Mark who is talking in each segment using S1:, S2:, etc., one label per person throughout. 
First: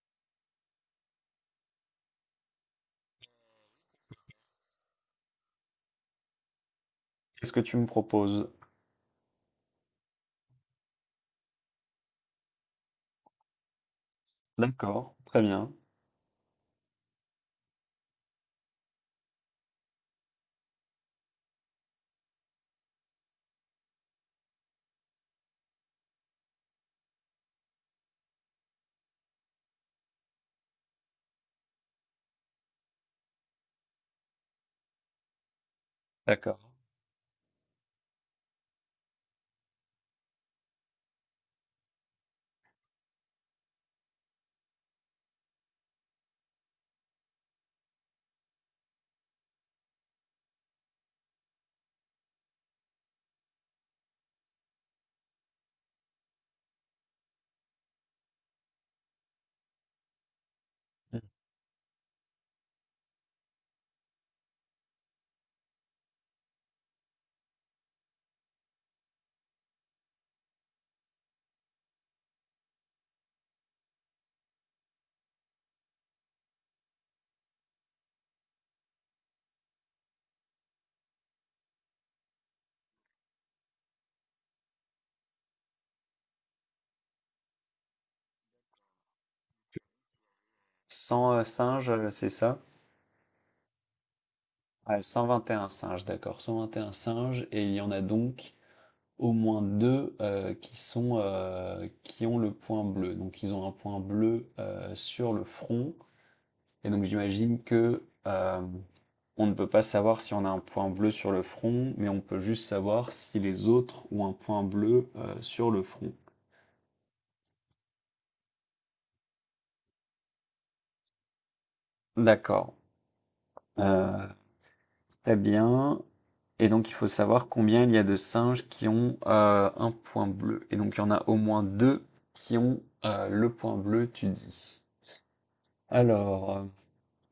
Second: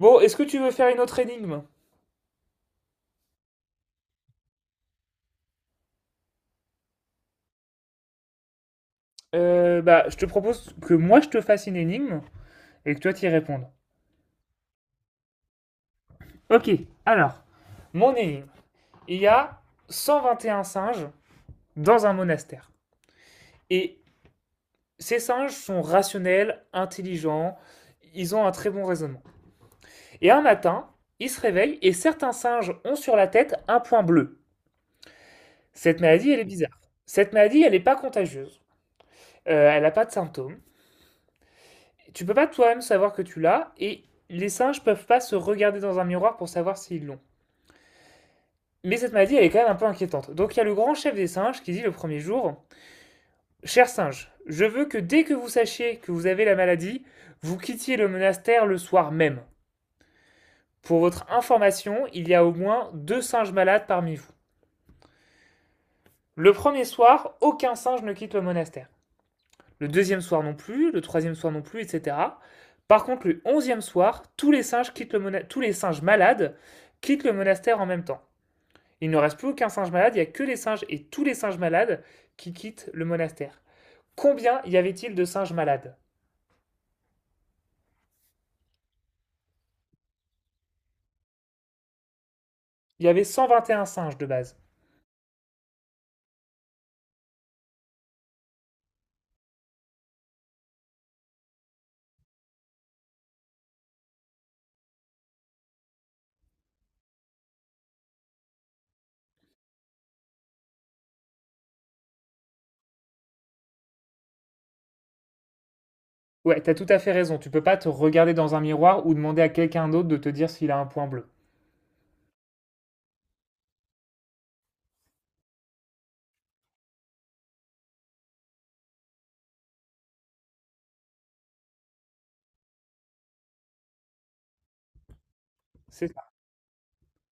S1: Bon, est-ce que tu veux faire une autre énigme?
S2: Qu'est-ce que tu me proposes?
S1: Je te propose que moi je te fasse une énigme et que toi t'y répondes.
S2: D'accord, très bien.
S1: Ok, alors, mon énigme. Il y a 121 singes dans un monastère. Et ces singes sont rationnels, intelligents, ils ont un très bon raisonnement. Et un matin, ils se réveillent et certains singes ont sur la tête un point bleu. Cette maladie, elle est
S2: D'accord.
S1: bizarre. Cette maladie, elle n'est pas contagieuse. Elle n'a pas de symptômes. Tu peux pas toi-même savoir que tu l'as, et les singes peuvent pas se regarder dans un miroir pour savoir s'ils l'ont. Mais cette maladie, elle est quand même un peu inquiétante. Donc il y a le grand chef des singes qui dit le premier jour: chers singes, je veux que dès que vous sachiez que vous avez la maladie, vous quittiez le monastère le soir même. Pour
S2: Mm.
S1: votre information, il y a au moins deux singes malades parmi vous. Le premier soir, aucun singe ne quitte le monastère. Le deuxième soir non plus, le troisième soir non plus, etc. Par contre, le onzième soir, tous les singes, quittent le tous les singes malades quittent le monastère en même temps. Il ne reste plus aucun singe malade, il n'y a que les singes et tous les singes malades qui quittent le monastère. Combien y avait-il de singes malades?
S2: 100 singes, c'est ça?
S1: Il y avait 121 singes de base.
S2: Ah, 121 singes, d'accord. 121 singes, et il y en a donc au moins deux qui sont, qui ont le point bleu. Donc ils ont un point bleu sur le front, et donc j'imagine que on ne peut pas savoir si on a un point bleu sur le front, mais on peut juste savoir si les autres ont un point bleu sur le front.
S1: Ouais, t'as tout à fait raison, tu peux pas te regarder dans un miroir ou demander à quelqu'un d'autre de te dire s'il a un point bleu.
S2: D'accord. Euh, Très bien. Et donc, il faut savoir combien il y a de singes qui ont un point bleu. Et donc, il y en a au moins deux qui ont le point bleu, tu dis.
S1: C'est ça.
S2: Alors, euh,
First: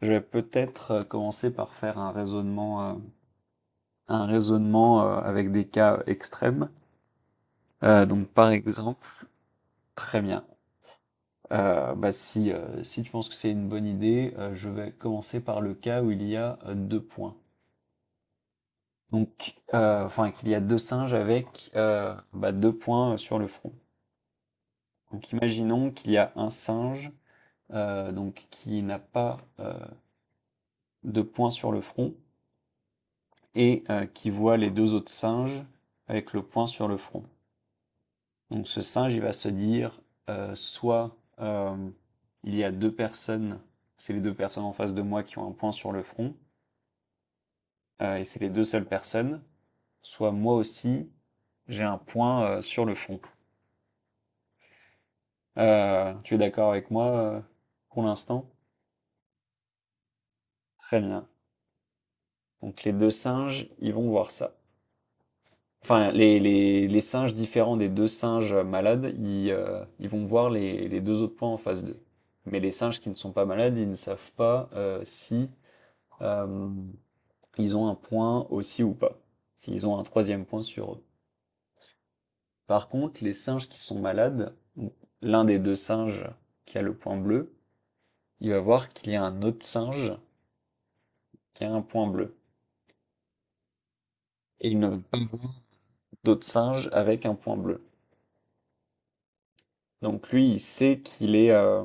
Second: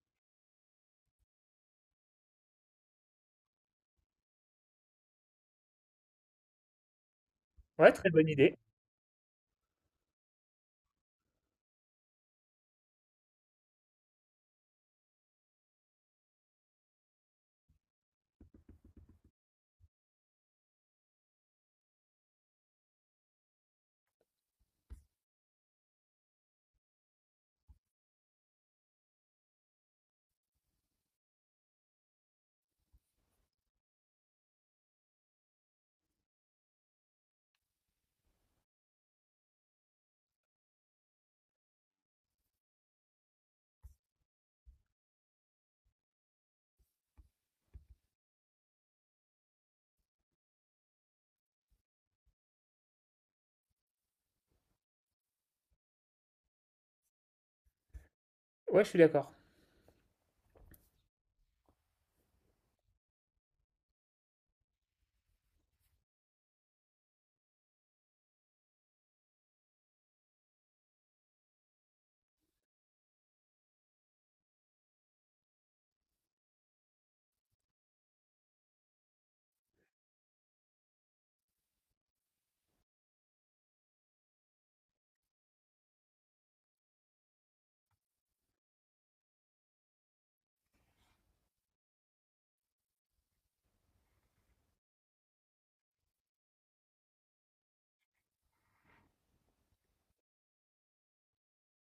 S2: je vais peut-être commencer par faire un raisonnement avec des cas extrêmes.
S1: Ouais, très
S2: Donc,
S1: bonne
S2: par
S1: idée.
S2: exemple, très bien. Bah si, si tu penses que c'est une bonne idée, je vais commencer par le cas où il y a deux points. Donc, enfin, qu'il y a deux singes avec bah, deux points sur le front. Donc, imaginons qu'il y a un singe donc qui n'a pas de point sur le front et qui voit les deux autres singes avec le point sur le front. Donc, ce singe, il va se dire soit il y a deux personnes, c'est les deux personnes en face de moi qui ont un point sur le front et c'est les deux seules personnes, soit moi aussi j'ai un point sur le front. Tu es d'accord avec moi pour l'instant?
S1: Ouais, je suis d'accord.
S2: Très bien. Donc les deux singes, ils vont voir ça. Enfin, les singes différents des deux singes malades, ils vont voir les deux autres points en face d'eux. Mais les singes qui ne sont pas malades, ils ne savent pas si euh, ils ont un point aussi ou pas. S'ils ont un troisième point sur eux. Par contre, les singes qui sont malades, l'un des deux singes qui a le point bleu, il va voir qu'il y a un autre singe qui a un point bleu. Et il ne veut pas voir d'autres singes avec un point bleu. Donc lui, il sait qu'il est,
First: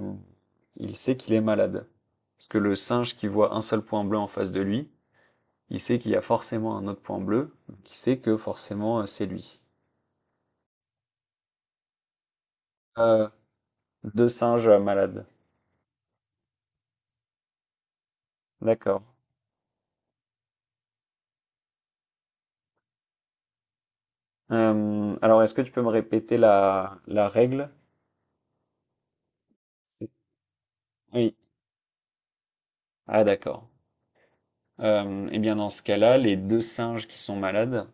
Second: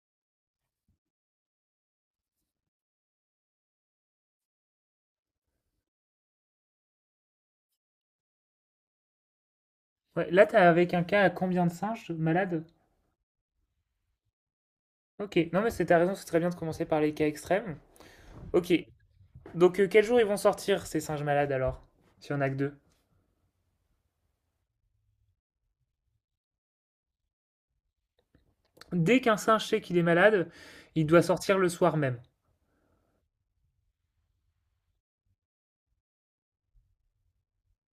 S2: il sait qu'il est malade. Parce que le singe qui voit un seul point bleu en face de lui, il sait qu'il y a forcément un autre point bleu, donc il sait que forcément c'est lui.
S1: Ouais, là, t'as avec un cas à combien de singes malades?
S2: Euh, Deux singes malades.
S1: Ok, non mais c'est ta raison, c'est très bien de commencer par les cas extrêmes. Ok,
S2: D'accord.
S1: donc quel jour ils vont sortir ces singes malades alors? S'il y en a que deux.
S2: Est-ce que tu peux me répéter la règle?
S1: Dès qu'un singe sait qu'il est malade, il doit
S2: Oui.
S1: sortir le soir même.
S2: Ah, d'accord. Eh bien, dans ce cas-là, les deux singes qui sont malades,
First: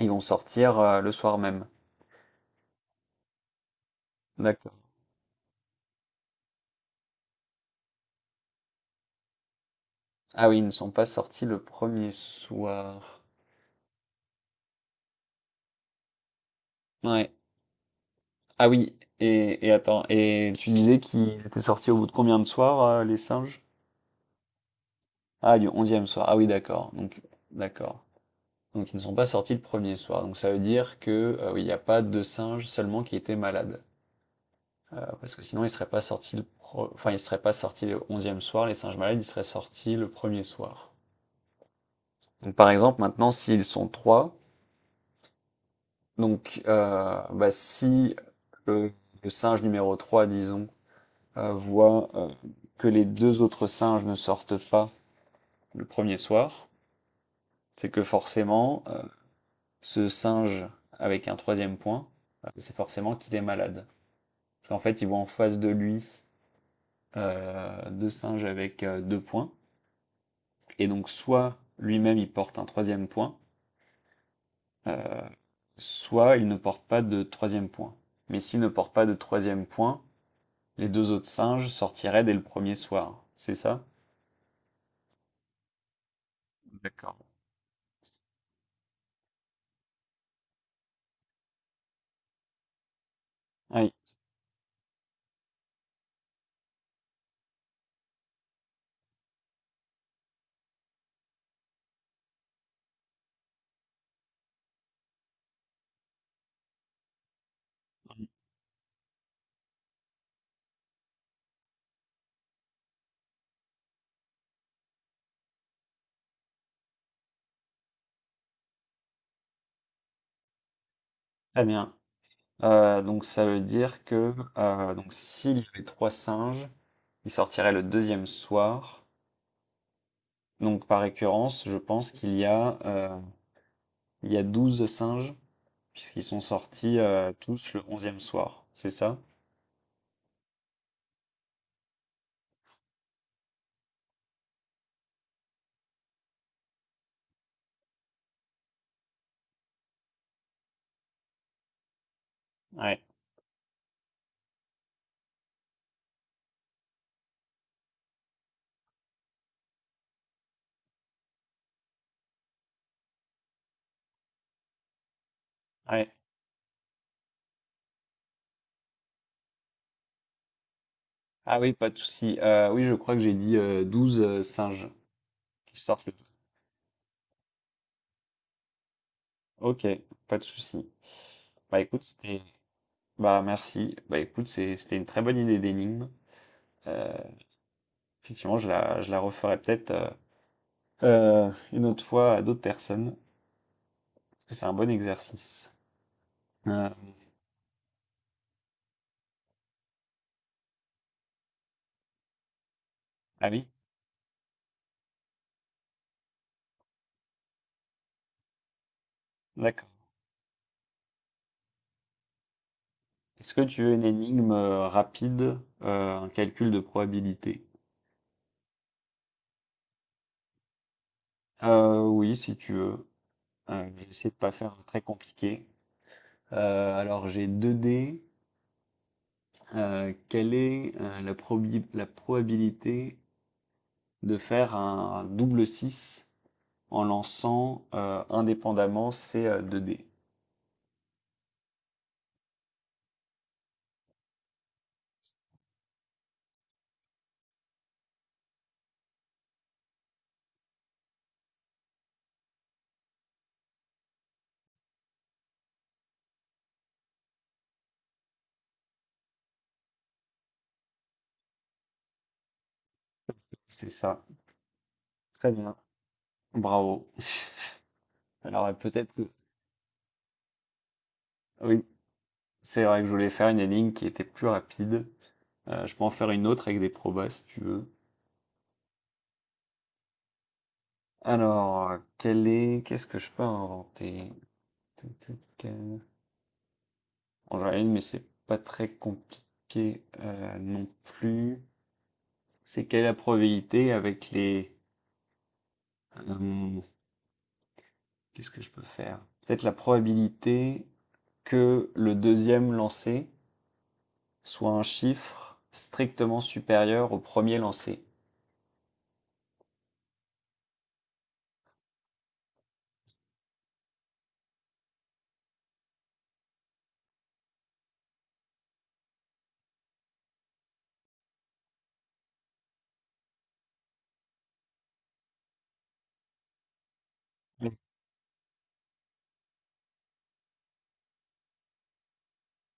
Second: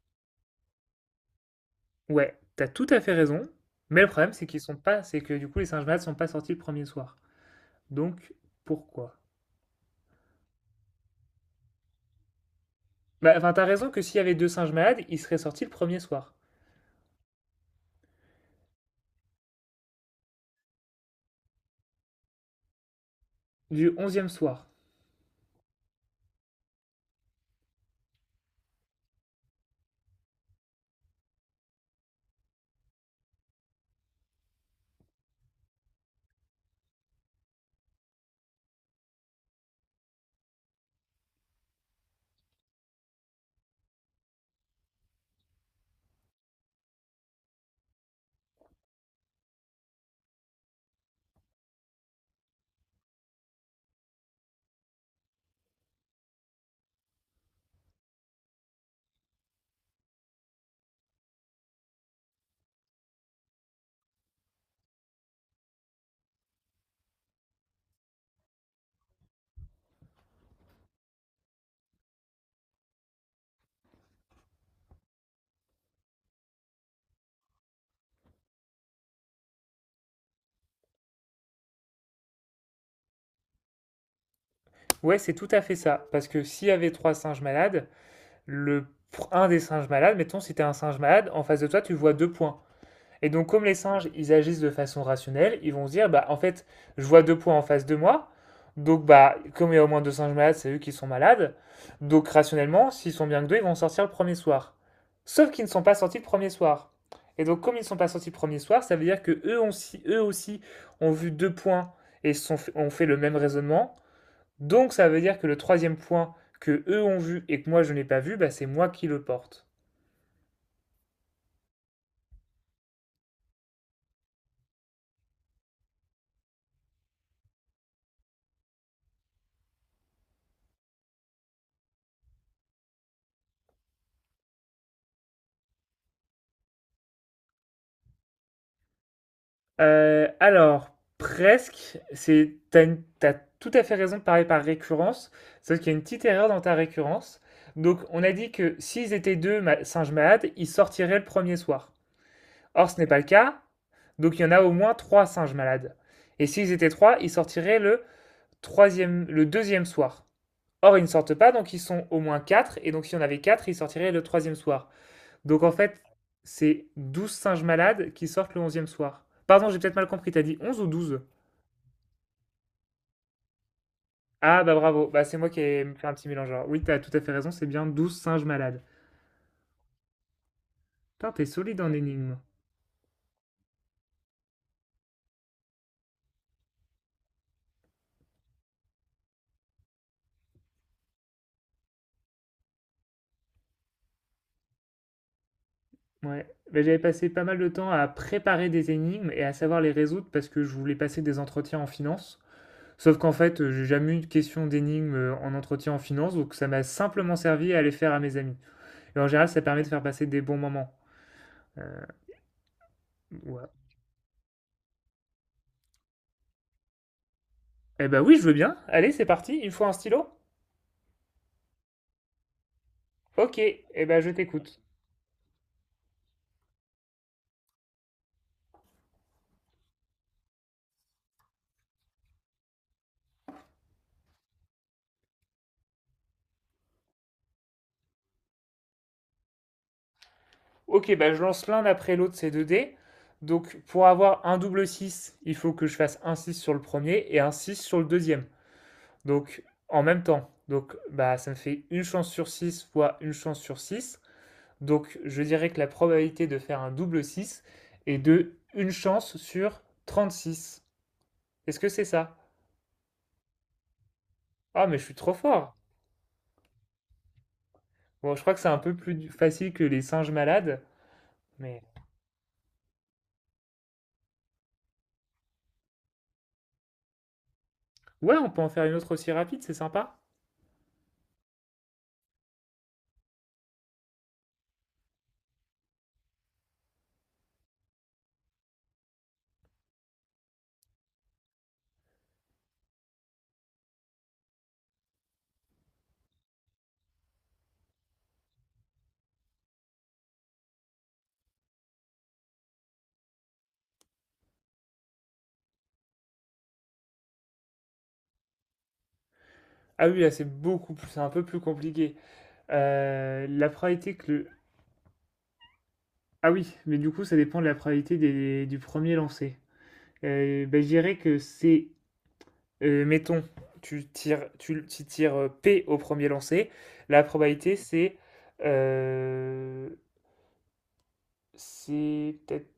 S2: ils vont sortir le soir même.
S1: Ouais, t'as tout à fait raison, mais le problème c'est qu'ils sont
S2: D'accord.
S1: pas, c'est que du coup les singes malades sont pas sortis le premier soir. Donc pourquoi?
S2: Ah oui, ils ne sont pas sortis le premier soir.
S1: Bah enfin t'as raison que s'il y avait deux singes malades, ils seraient sortis le premier soir,
S2: Ouais. Ah oui, et attends, et tu disais qu'ils étaient sortis au bout de combien de soirs, les singes?
S1: du onzième soir.
S2: Ah, du onzième soir. Ah oui, d'accord. D'accord. Donc, ils ne sont pas sortis le premier soir. Donc, ça veut dire que, oui, il n'y a pas deux singes seulement qui étaient malades. Parce que sinon, ils ne seraient pas sortis le pro- enfin, ils seraient pas sortis le onzième soir. Les singes malades, ils seraient sortis le premier soir. Donc, par exemple, maintenant, s'ils sont trois, donc, bah, si le, le singe numéro 3, disons, voit que les deux autres singes ne sortent pas le premier soir, c'est que forcément, ce singe avec un troisième point, c'est forcément qu'il est malade. Parce qu'en fait, il voit en face de lui deux singes avec deux points, et donc soit lui-même il porte un troisième point, euh, soit il ne porte pas de troisième point. Mais s'il ne porte pas de troisième point, les deux autres singes sortiraient dès le premier soir, c'est ça?
S1: Ouais, c'est tout à fait ça, parce que s'il y avait trois
S2: D'accord.
S1: singes malades, le un des singes malades, mettons si t'es un singe malade, en face de toi tu vois deux points. Et donc, comme les
S2: Oui,
S1: singes, ils agissent de façon rationnelle, ils vont se dire, bah, en fait, je vois deux points en face de moi. Donc, bah, comme il y a au moins deux singes malades, c'est eux qui sont malades. Donc, rationnellement, s'ils sont bien que deux, ils vont sortir le premier soir. Sauf qu'ils ne sont pas sortis le premier soir. Et donc, comme ils ne sont pas sortis le premier soir, ça veut dire que eux, ont eux aussi ont vu deux points et sont ont fait le même raisonnement. Donc, ça veut dire que le troisième point que eux ont vu et que moi je n'ai pas vu, bah, c'est moi qui le porte.
S2: très bien. Donc ça veut dire que donc s'il y avait trois singes, ils sortiraient le deuxième soir. Donc par récurrence, je pense qu'il y a il y a 12 singes puisqu'ils sont sortis tous le onzième soir. C'est ça?
S1: Alors, presque, t'as tout à fait raison de parler par récurrence, sauf qu'il y a une petite erreur dans ta récurrence. Donc, on a dit que s'ils étaient singes malades, ils sortiraient le premier soir. Or, ce
S2: Ouais,
S1: n'est pas le cas, donc il y en a au moins trois singes malades. Et s'ils étaient trois, ils sortiraient le le deuxième soir. Or, ils ne sortent pas, donc ils sont au moins quatre, et donc si on avait quatre, ils sortiraient le troisième soir. Donc en fait,
S2: ouais.
S1: c'est 12 singes malades qui sortent le 11e soir. Pardon, j'ai peut-être mal compris, t'as dit 11 ou douze?
S2: Ah oui, pas de souci. Oui, je crois que j'ai dit 12
S1: Ah bah
S2: singes
S1: bravo, bah c'est moi qui
S2: qui
S1: ai
S2: sortent
S1: fait
S2: le.
S1: un petit mélange. Alors oui, t'as tout à fait raison, c'est bien 12 singes malades.
S2: Ok, pas de souci.
S1: Putain, t'es
S2: Bah
S1: solide en
S2: écoute,
S1: énigmes.
S2: c'était Bah merci. Bah écoute, c'était une très bonne idée d'énigme. Euh, Effectivement, je la referai peut-être une autre fois à d'autres personnes, parce que c'est un bon exercice.
S1: Ouais. Bah,
S2: Euh,
S1: j'avais passé pas mal de temps à préparer des énigmes et à savoir les résoudre parce que je voulais passer des entretiens en finance. Sauf qu'en
S2: ah
S1: fait,
S2: oui,
S1: j'ai jamais eu de question d'énigmes en entretien en finance, donc ça m'a simplement servi à les faire à mes amis. Et en général, ça permet de
S2: d'accord.
S1: faire passer des bons moments. Euh,
S2: Est-ce que
S1: ouais.
S2: tu veux une énigme rapide, un calcul de probabilité?
S1: Eh ben oui, je veux bien. Allez, c'est parti. Il me faut un stylo.
S2: Oui, si tu veux.
S1: Ok,
S2: Je
S1: eh
S2: vais
S1: ben je
S2: essayer de pas faire
S1: t'écoute.
S2: très compliqué. Alors j'ai 2 dés. Quelle est la probabilité de faire un double six, en lançant indépendamment ces deux dés.
S1: Ok, ben je lance l'un après l'autre ces deux dés. Donc pour avoir un double 6, il faut que je fasse un 6 sur le premier et un 6 sur le deuxième. Donc en même temps. Donc bah ça me fait une chance sur 6 fois une chance sur 6. Donc je dirais que la probabilité de faire un double 6 est de une chance sur 36. Est-ce que c'est ça?
S2: C'est ça.
S1: Ah mais je suis trop
S2: Très
S1: fort.
S2: bien. Bravo.
S1: Bon, je crois que c'est un peu
S2: Peut-être que...
S1: plus facile que les singes malades, mais
S2: Oui, c'est vrai que je voulais faire une ligne qui était plus rapide. Je peux en faire une autre avec des probas si tu veux.
S1: ouais, on peut en faire une autre aussi rapide, c'est sympa.
S2: Quelle est... Qu'est-ce que je peux inventer? Tout, tout, Bon, j'en ai une, mais c'est pas très compliqué non plus. C'est quelle est la probabilité avec les... euh, Qu'est-ce que je peux faire? Peut-être la probabilité que le deuxième lancé soit un chiffre strictement supérieur au premier lancé.
S1: Ah oui, là c'est beaucoup plus, c'est un peu plus compliqué. La probabilité que le... Ah oui, mais du coup ça dépend de la probabilité du premier lancé. Ben, je dirais que mettons, tu tires P au premier lancé. La
S2: Oui,
S1: probabilité euh, c'est peut-être,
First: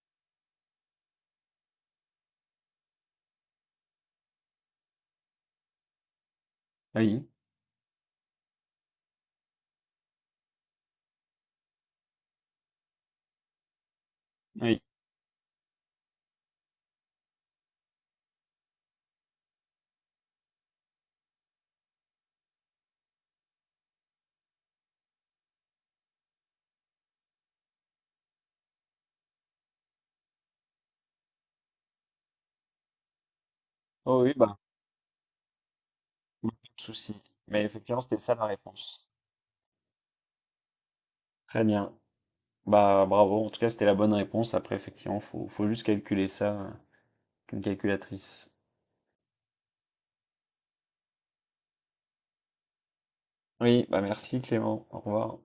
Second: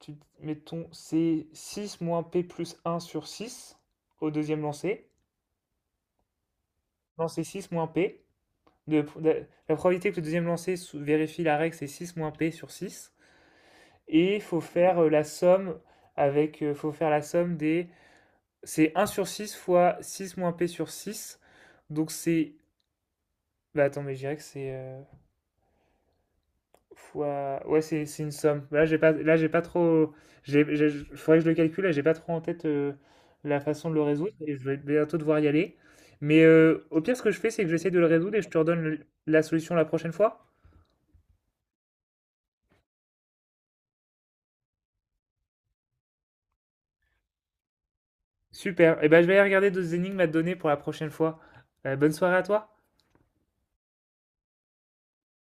S1: mettons, c'est 6 moins P plus un sur 6 au deuxième lancé.
S2: oui,
S1: Non, c'est 6 moins P. La probabilité que le deuxième lancer vérifie la règle, c'est 6 moins P sur six. Et il faut
S2: oui.
S1: faire la somme avec, faut faire c'est un sur 6 fois 6 moins P sur six. Donc bah attends, mais je dirais que c'est ouais, c'est une somme. Là, j'ai pas trop, j'ai, faudrait que je le calcule, là, j'ai pas trop en tête la façon de le
S2: Oh
S1: résoudre
S2: oui,
S1: et
S2: bah,
S1: je vais bientôt devoir y aller. Mais
S2: bah, pas de
S1: au
S2: souci.
S1: pire, ce que je fais, c'est
S2: Mais
S1: que j'essaie de
S2: effectivement,
S1: le
S2: c'était ça
S1: résoudre et
S2: la
S1: je te redonne
S2: réponse.
S1: la solution la prochaine fois.
S2: Très bien. Bah, bravo. En tout cas, c'était la bonne réponse. Après, effectivement, faut juste calculer ça avec une calculatrice.
S1: Super. Et ben, je vais aller regarder d'autres énigmes à te donner pour la prochaine fois. Bonne soirée à toi.
S2: Oui, bah merci Clément. Au revoir.